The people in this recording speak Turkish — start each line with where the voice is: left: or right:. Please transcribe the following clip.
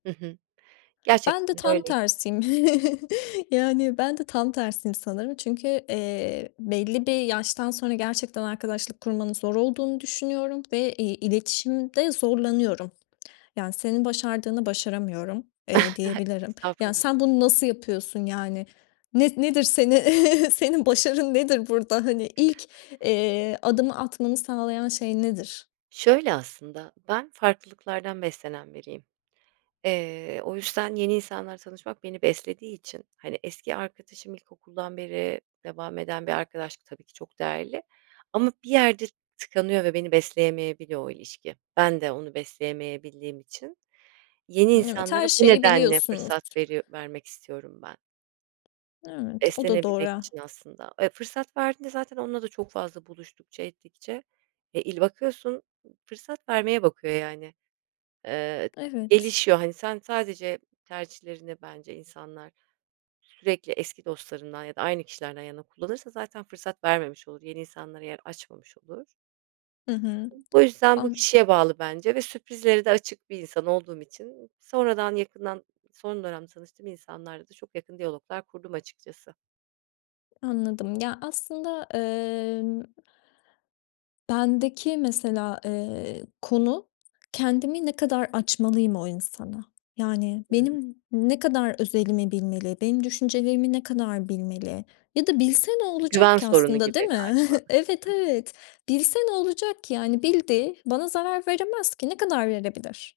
right: Hı hı,
left: Ben de
right: gerçekten de
left: tam
right: öyleyim.
left: tersiyim. Yani ben de tam tersiyim sanırım, çünkü, eee, belli bir yaştan sonra gerçekten arkadaşlık kurmanın zor olduğunu düşünüyorum ve, iii, iletişimde zorlanıyorum. Yani senin başardığını başaramıyorum, eee, diyebilirim. Ya,
right: Estağfurul
left: sen bunu nasıl yapıyorsun yani? Ne nedir seni? Senin başarın nedir burada? Hani ilk, eee, adımı atmanı sağlayan şey nedir?
right: Şöyle aslında, ben farklılıklardan beslenen biriyim. Eee, o yüzden yeni insanlarla tanışmak beni beslediği için, hani eski arkadaşım ilkokuldan beri devam eden bir arkadaşlık, tabii ki, çok değerli, ama bir yerde tıkanıyor ve beni besleyemeyebiliyor o ilişki. Ben de onu besleyemeyebildiğim için yeni
left: Evet,
right: insanlara
left: her
right: bu
left: şeyi
right: nedenle
left: biliyorsunuz.
right: fırsat veri vermek istiyorum ben
left: Evet, o da doğru
right: beslenebilmek
left: ha.
right: için aslında. Eee, fırsat verdiğinde zaten onunla da çok fazla buluştukça ettikçe, eee, il bakıyorsun, ııı, fırsat vermeye bakıyor yani, eee,
left: Evet.
right: gelişiyor hani sen sadece tercihlerini bence insanlar sürekli eski dostlarından ya da aynı kişilerden yana kullanırsa zaten fırsat vermemiş olur, yeni insanlara yer açmamış olur.
left: Hı hı.
right: Bu yüzden bu
left: Anl
right: kişiye bağlı bence ve sürprizlere de açık bir insan olduğum için sonradan yakından, son dönemde tanıştığım insanlarla da çok yakın diyaloglar kurdum açıkçası.
left: Anladım. Ya, aslında emm bendeki mesela, eee, konu, kendimi ne kadar açmalıyım o insana? Yani
right: Hı hı.
left: benim ne kadar özelimi bilmeli, benim düşüncelerimi ne kadar bilmeli ya da bilse ne
right: Bir
left: olacak
right: güven
left: ki
right: sorunu
left: aslında, değil
right: gibi
left: mi?
right: galiba.
left: Evet, evet. Bilse ne olacak ki yani? Bildi. Bana zarar veremez ki! Ne kadar verebilir?